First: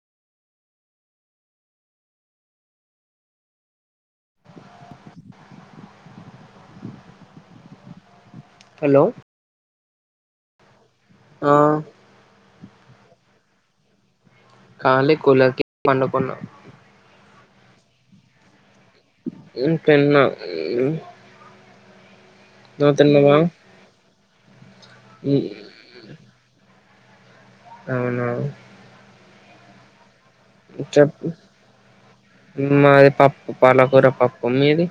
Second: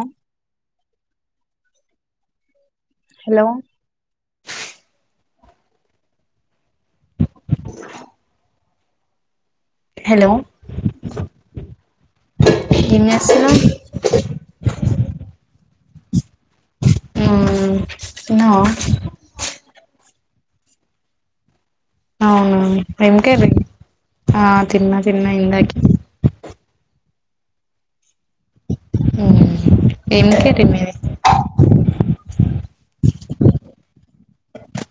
ఆ hello hello hello ఆ ఏంజెస్తున్నావ్? కాలి కులకి పండుకున్నా ఆ తిన్నావా? ఉమ్ తిన్నా ఊ అవునా? ఇంకేబి ఆ తిన్న తిన్న ఇందాకే. అవునా? మ్మ్ చెప్పు మాది పప్ పాలకూర పప్పు మీది?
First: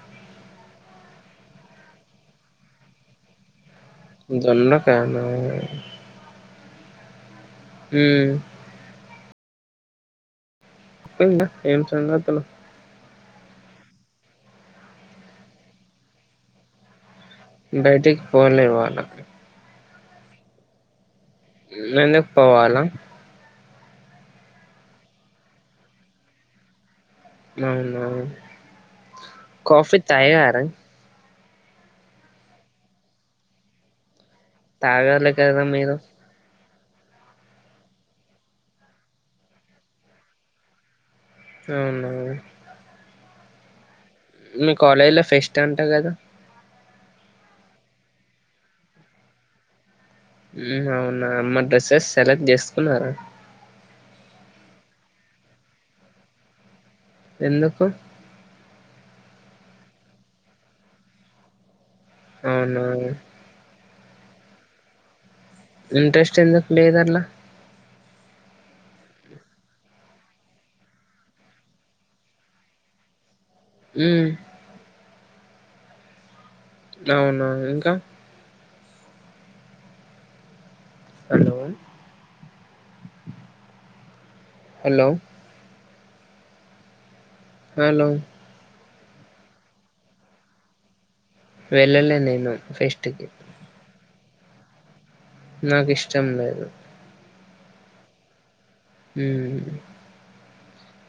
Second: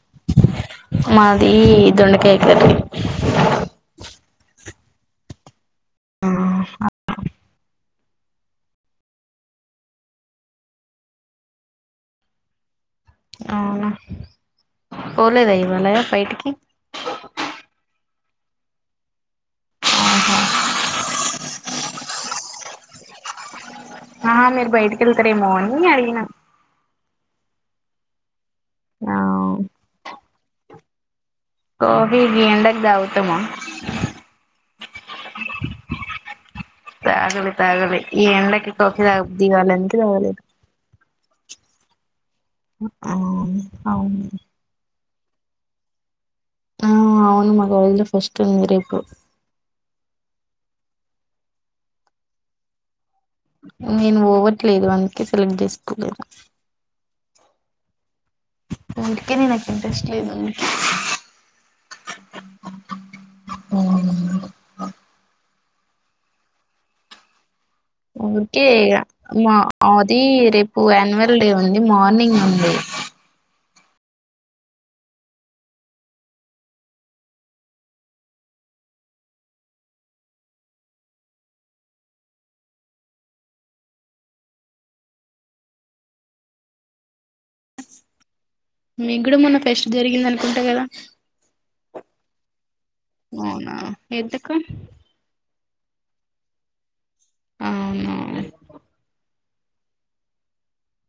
మాది దొండకాయ కర్రీ. జొన్న ఫానా? ఆ హు ఇంగ ఏం సంగతులు అవున పోలేద ఇవాల బైటికి బయిటికి పోలె ఇవాల ఆహ నేనే పోవాలా ఆ మీరు బయటికి వెళ్తారేమో అని అడిగిన నవునా ఆ కాఫీ తాగార కాఫీ గీ ఎండకి తాగుతామ తాగాలి కదా మీరు తాగలి తాగలి ఈ ఎండకి కాఫి తాగబుద్ధి కాలె అందుకె తాగలే అవునా ఉ అవును మీ కాలేజ్ లో ఫెస్ట్ అంట కదా? ఆ అవును మా కాలేజీలో ఫెస్ట్ ఉంది రేపు. మ్మ్ అవునా మరి డ్రెస్సెస్ సెలెక్ట్ చేసుకున్నరా? నేను వోవట్లేదు అందుకే సెలెక్ట్ చేసుకోలేదు. ఎందుకు? ఊరికెనే నాకు ఇంట్రెస్ట్ లేదు అందుకే. అవునా ఇంట్రెస్ట్ ఎందుకు లేదట్ల ఊర్కె ఇగ మా అదీ రేపు అన్యువల్ డే ఉంది మార్నింగ్ ఉంది. మ్మ్ అవునా ఇంకా హలో హలో హలో మీకు గూడ మొన్న ఫెస్ట్ జరిగింది అనుకుంట గదా! వెళ్ళలే నేను ఫెస్ట్ కి అవునా ఎందుకు? నాకు ఇష్టం లేదు. అవునా హ్మూ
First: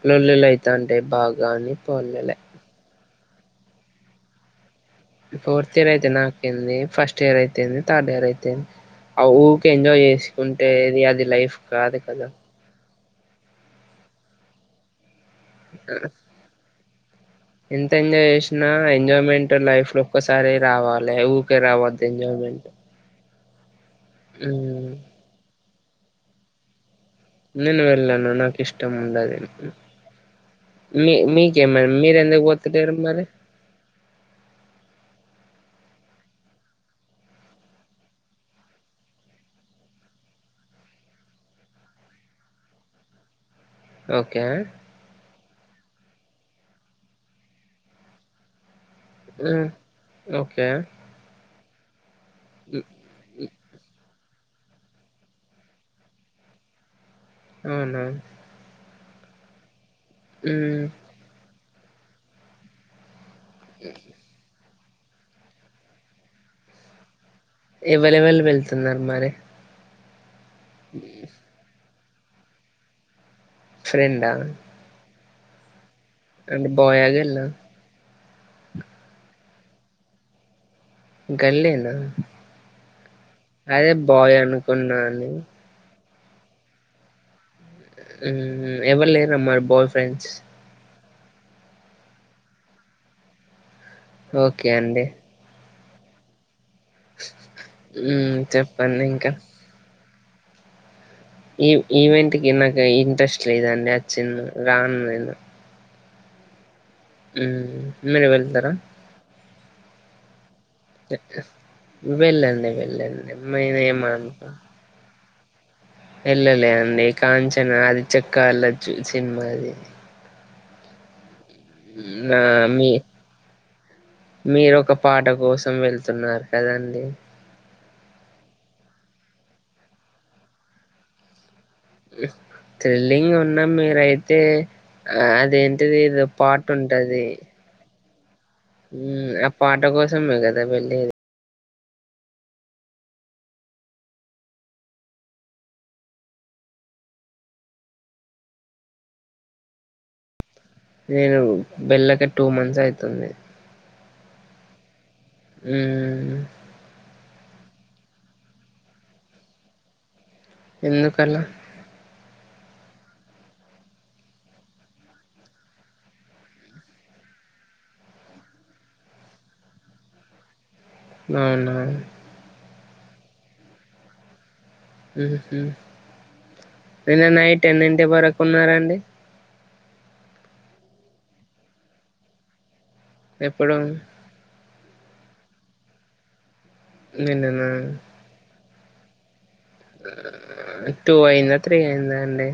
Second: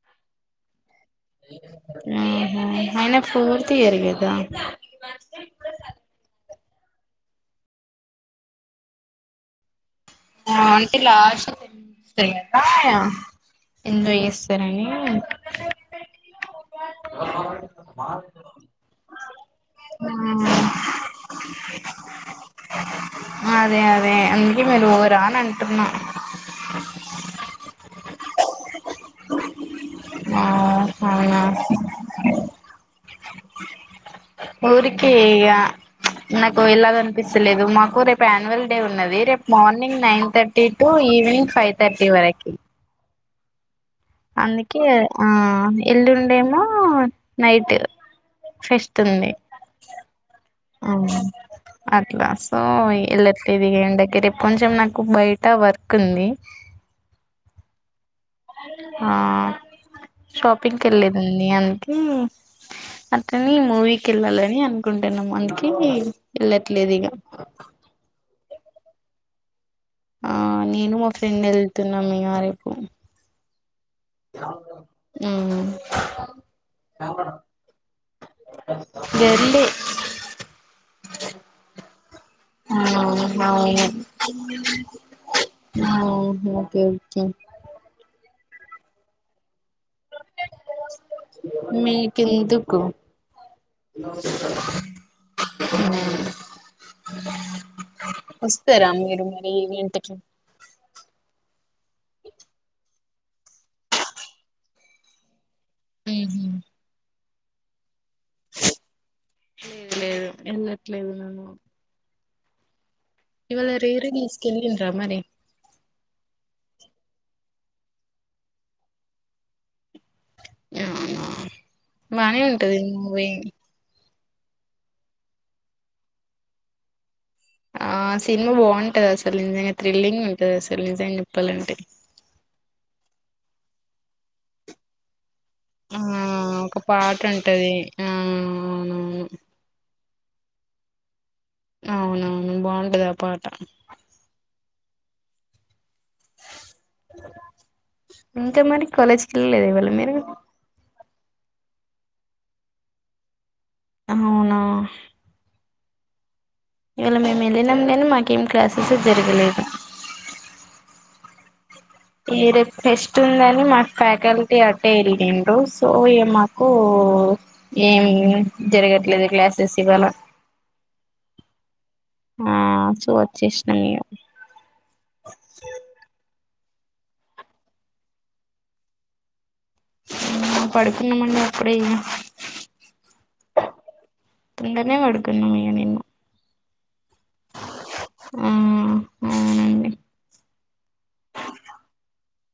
లొల్లిలు అయితాం టయి బాగ అని పోలెలే. ఆహా అయినా ఫోర్త్ ఇయరే గదా ఫోర్త్ ఇయర్ అయితే నాకేంది, ఫస్ట్ ఇయర్ అయితేంది, థర్డ్ ఇయర్ అయితేంది, ఆ ఊకే ఎంజాయ్ చే ఆ అంటే లాస్ట్ కదా టెన్ మినిట్స్ [inaudible] ఎంజాయ్ చేస్తరని ఎంత ఎంజాయ్ చేసినా ఎంజాయ్మెంట్ లైఫ్ లో ఒక్కసారే రావాలే, ఊకే రావొద్దు ఎంజాయ్మెంట్. అదే అ దే అందుకే మీరు ఉమ్ పో అంటున్న నేను వెళ్లను నాకు ఇష్ టం ఉండదు. ఆ మీ అవునా మీకేం మరి మీరెందుకు పోతల్లేరు మరి? ఊరికే ఇగా ప్చ్ నాకు వెళ్లాలనిపిస్తలేదు. మాకు రేపు యాన్యువల్ డే ఉన్నది రేపు morning nine thirty to evening five thirty వరకి. ఓకే అందుకే ఆ ఎల్లుండేమో నైట్ ఫెస్ట్ టుంది మ్మ్ ఓకే ఆ గా సో హ్మ్. ఎళ్ళట్లేదు ఇగ ఎండకి రేప్ కొంచెం నాకు బయట వర్క్ ఉంది. అవునా ఆ మ్మ్ షాపింగ్కి వెళ్లలేదండి అందుకే ఉ అ ని మూవీకి వెళ్లాలని కుంటున్నాము అందుకే వెళ్ళట్లేదు ఇగా ఎవైలేవెల్ తున్నారు మరి ఆ నేను మా ఫ్రెండ్ వెళ్తు న్న మ అరేపు ఫ్రెండా హ్మ్మ్ [inaudible] గర్లే [unintelligible] గల్లేనా ఆ అవును అదే ఆహా బాయ్ అనుకున్నాను [inaudible] హ్మ్మ్ ఎవరులేరు నా మాట బాయ్ ఫ్రెండ్స్ మీకెందుకు ఓకే అండి అ మ్మ్ వస్తారా చెప్పండి మీరు ఇంకా మరి ఇంటికి ఈ ఈవెంట్ కి నాకు ఇంట్రెస్ట్ లేదండి అచ్చింది రాను నేను హు హ్మ్మ్ మీరే వెళ్తారా లేదు లేదు ఎందు ట్లేదు నన్ను వెళ్ళండి వెళ్ళండి ఇవళ నేను రేరు ఏమనను తీస్కెల్లిన్ర మరి వెళ్ళలే అండి కాంచనా అది చెక్క వెళ్ళచ్చు సినిమా అది అవునా బానే నా ఉంటది మీ మూవీ మీరు ఒక పాట కోసం వెళ్తున్నారు కదండి ఆ సినిమా బాగుంటది అసలు నిజంగా థ్రిల్లింగ్ ఉంటది అసలు నిజంగా చెప్పాలంటే త్రిల్లింగ్ ఉన్నాం మీరయితే ఆ అది అదేంటిది ఆ ఇదో పార్టు ఒక పాట ఉంటది ఉంటది ఆ అవునవును సమకదా వెళ్లేదీ అవునవును బాగుంటది ఆ పాట ఇంకా మరి కాలేజ్కి వెళ్ళలేద ఇవాళ మీరు నేను వెళ్ళక టూ మంత్స్ ఐతుంది అవునా ఊ ఇవాళ మేము వెళ్ళినం గానీ మాకేం క్లాసెస్ ఏ జరగలేదు ఎందుకలా ఈ రేపు ఫెస్ట్ ఉందని మా ఫ్యాకల్టీ అట్టే వెళ్ళండ్రు సో ఇగ మాకు ఏం జరగట్లేదు క్లాసెస్ ఇవాళ అవునా ఆ సో వచ్చేసినాం ఇగ ఉహుహూ నిన్న నైట్ ఎన్నింటి వరకు ఉన్నారండి ఊమ్ పడుకున్నామండి అప్పుడే ఇగ ఎప్పుడు తొందరనే వడుకున్నాం ఇగ నిన్న నిన్ననా ఆ అవునున్ టూ అయ్యిందా త్రీ అయ్యిందా అండి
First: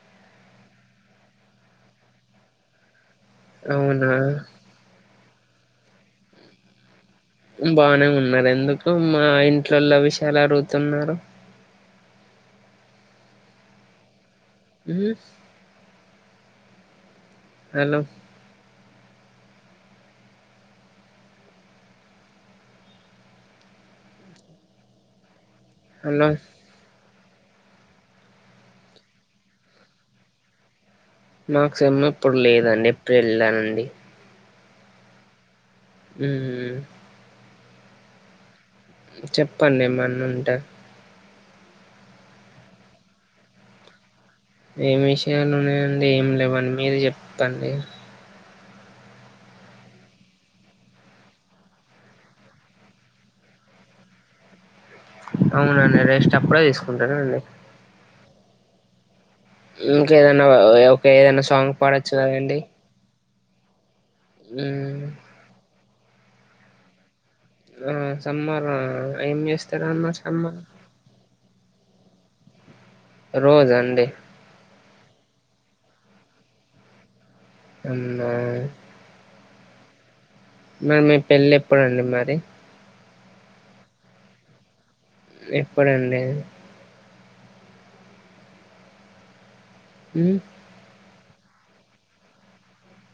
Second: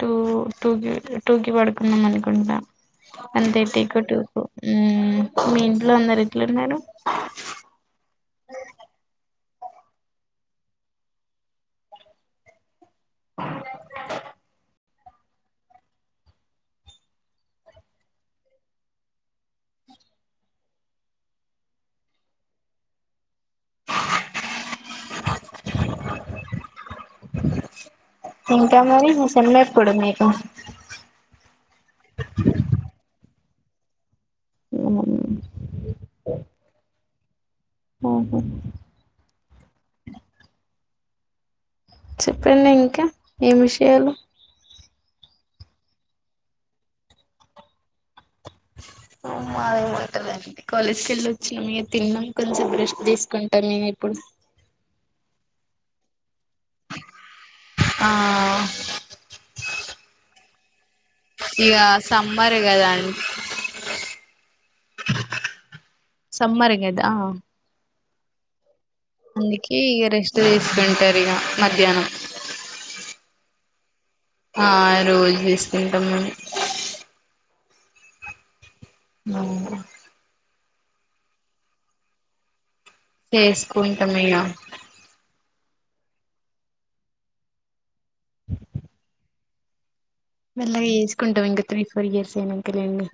టూ టూకి టూకి పడుకున్నం అనుకుంటా అంతేట్టీ కో అవునా టూ కో ఊమ్ మీ ఇంట్లో అందరు ఎట్లున్నరు బానే ఉన్నారు ఎందుకు మా ఇంట్లలో విషయాాల అడుగుతున్నారు ఊమ్ హలో హలో ఇంకా మీ సమ్మేపుడు మీకు నాకు సమ ఇప్పుడు లేదండి వెళ్ళండి ఊమ్ ఆహా చెప్పండి ఏమన్న ఉంటే చెప్పండి ఇంకా ఏం విషయాలు ఏం విషయాలున్నాయండి ఏం లేవండి మీరు చెప్పండి మాగా ఉంటందండి కాలేజ్ కెల్లి వచ్చిన మీ తిన్నాం కొంచెం బ్రెష్ తీసుకుంటా మేము ఇప్పుడు అవునండి రెస్ట్ అప్పుడే తీసుకుంటానండి ఆ ఇంకేదన్నా ఇంక ఏదైనా ఇగ సాంగ్ పాడొచ్చు సమ్మర్ కదండి కదా అం ఊమ్ సమ్మర్గదా ఆ సమ్మర అందుకే ఇగ రెస్ట్ తీస్కుంటారు ఇగ మధ్యాహ్నం రోజు అండి ఆ రోజు తీసుకుంటాము మేము అన్నా మరి మీ పెళ్ళి ఎప్పుడండి మరి చేసుకుంటా మిగ ఎప్పుడండి మ్మ్ వెళ్ళ గా ఏస్ కుంటం ఇంగ త్రీ ఫర్ ఇయర్స్ అయినాక లేండి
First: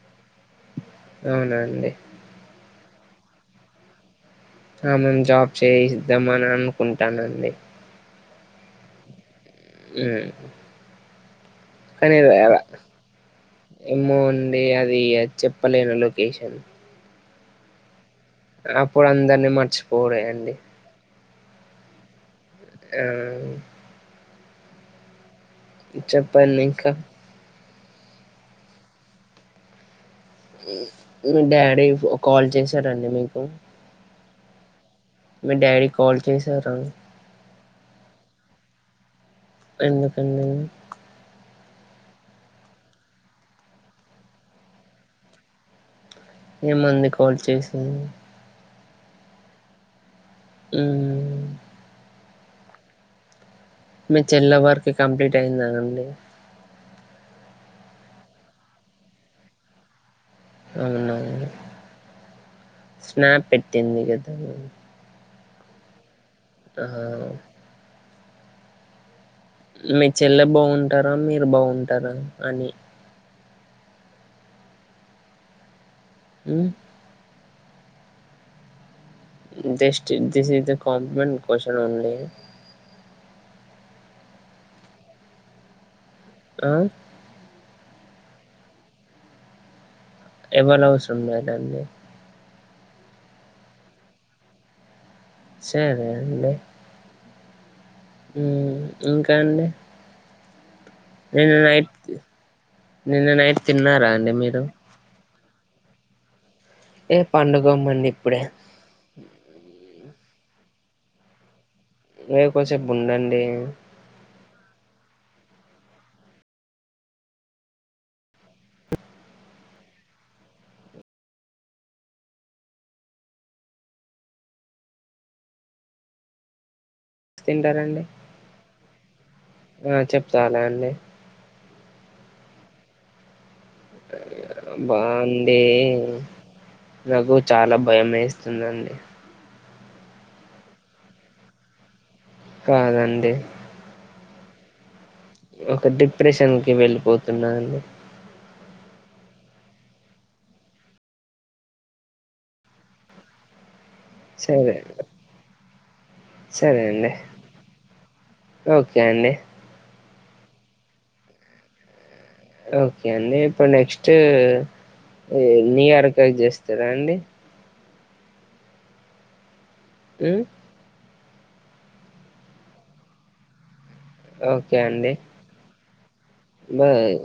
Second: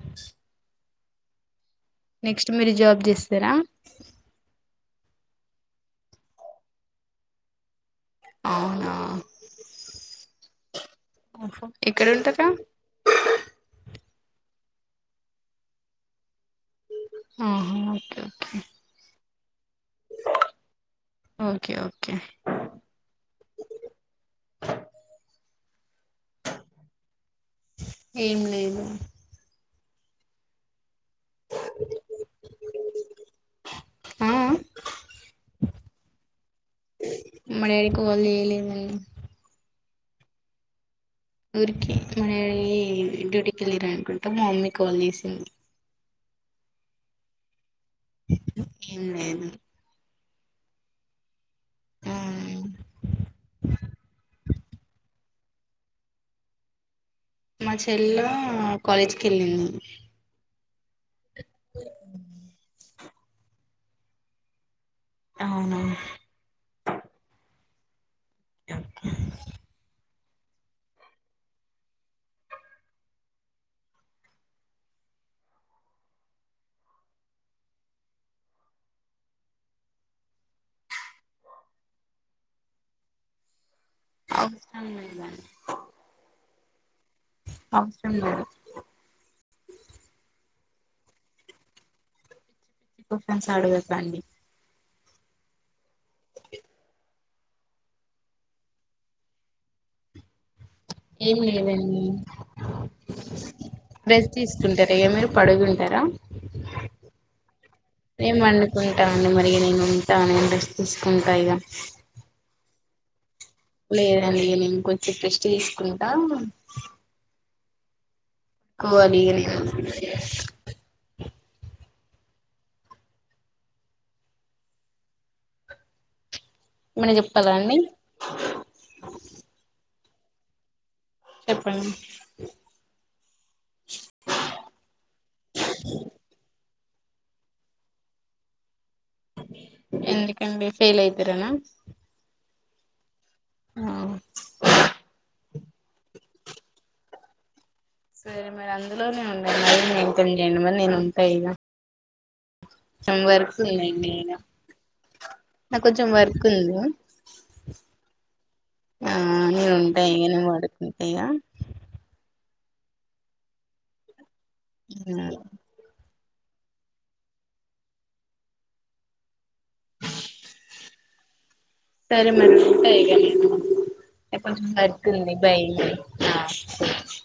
అవునా అండి నెక్స్ట్ మీర్ జాబ్ జేస్తారా ఆ మేం జాబ్ చేయిద్దామని అనుకుంటానండి అవునా హ్మ్. ఓహో. ఎక్కడ కానీ ఉంటారా ఈడయల ఇమో న్ డి అది చెప్పలేను లొకేషన్ ఆహా ఓకేే ఆప్పుడు అందరని మర్చిపోవుడే అండి ఓకే ఓకే ఆ చెప్పండి ఇంకా ఏం లేదు మ్మ్ మీ డాడీ ఫో కాల్ చేశారండి మీకు ఆ ఆ మీ డాడీ కాల్ చేసారా మా డాడీ కాల్ చేయలేదండి ఎందుకండి ఊరికే మా డాడీ డ్యూటీకి వెళ్ళర్ అనుకుంట మా మమ్మీ కాల్ చేసింది ఏమంది కాల్ చేసి ఏం లేదు ఊమ్ ఆ, మీ చెల్ల వరకు కంప్లీట్ అయిందా అండి మా చెల్ల కాలేజీకి ఎల్లింది అవునా స్నాప్ పెట్టింది కదూ అవునవును ఆహా మీ చెల్లె బాగుంటారా మీరు బాగుంటారా అని ఉమ్ dust the is the compliment question only అవసరం లేదండి ఆ అవసరం లేదు ఎవల అవసరంలేదండీ క్యూషన్స్ అడుగకండి సరే అండి ఊ ఇంకా అండి ఏం నిన్న నైట్ లేదండి నిన్న నైట్ తిన్నారా అండి మీరు పడుగుంటారా ఏ పండుకోమండి ఇప్పుడే అండి మరి నేను ఉంటా నేను రెస్ట్ తీసుకుంటా ఇగ యే కొసేపు ఉండండి. లేద్ [unintelligible] నేను కొంచెం రెస్ట్ తీసుకుంటా కోవ్యాలీ ఇగా నేను ఏమన్న చెప్పాలా అండి. తింటారండి చాలా అండి చెప్పండి బావుంది. నాకు చాలా భయం ఏస్తుందండి. ఎందుకండి ఫెయిల్ అయితరు అన కాదండి. ఆ ఒక డిప్రెషన్కి వెళ్ళిపోతున్నా అండి సరే మరి అందులోనే ఉండండి మారి [unintelligible] మరి నేను ఉంటా ఇగ సమ్ వర్క్ ఉన్నాయి. నేను సరే నాకు కొంచెం వర్క్ ఉంది. సరే అండి ఓకే ఆ అండి నేను ఉంట ఇగ [unintelligible] ఓకే అండి ఇప్పుడు నెక్స్ట్ ఏ ఎన్ని వరకు కాట్ జేస్తారా అండి హ్ సరే మరి ఉంటా ఇగా నేను కొంచెం వర్క్ ఉంది. Bye bye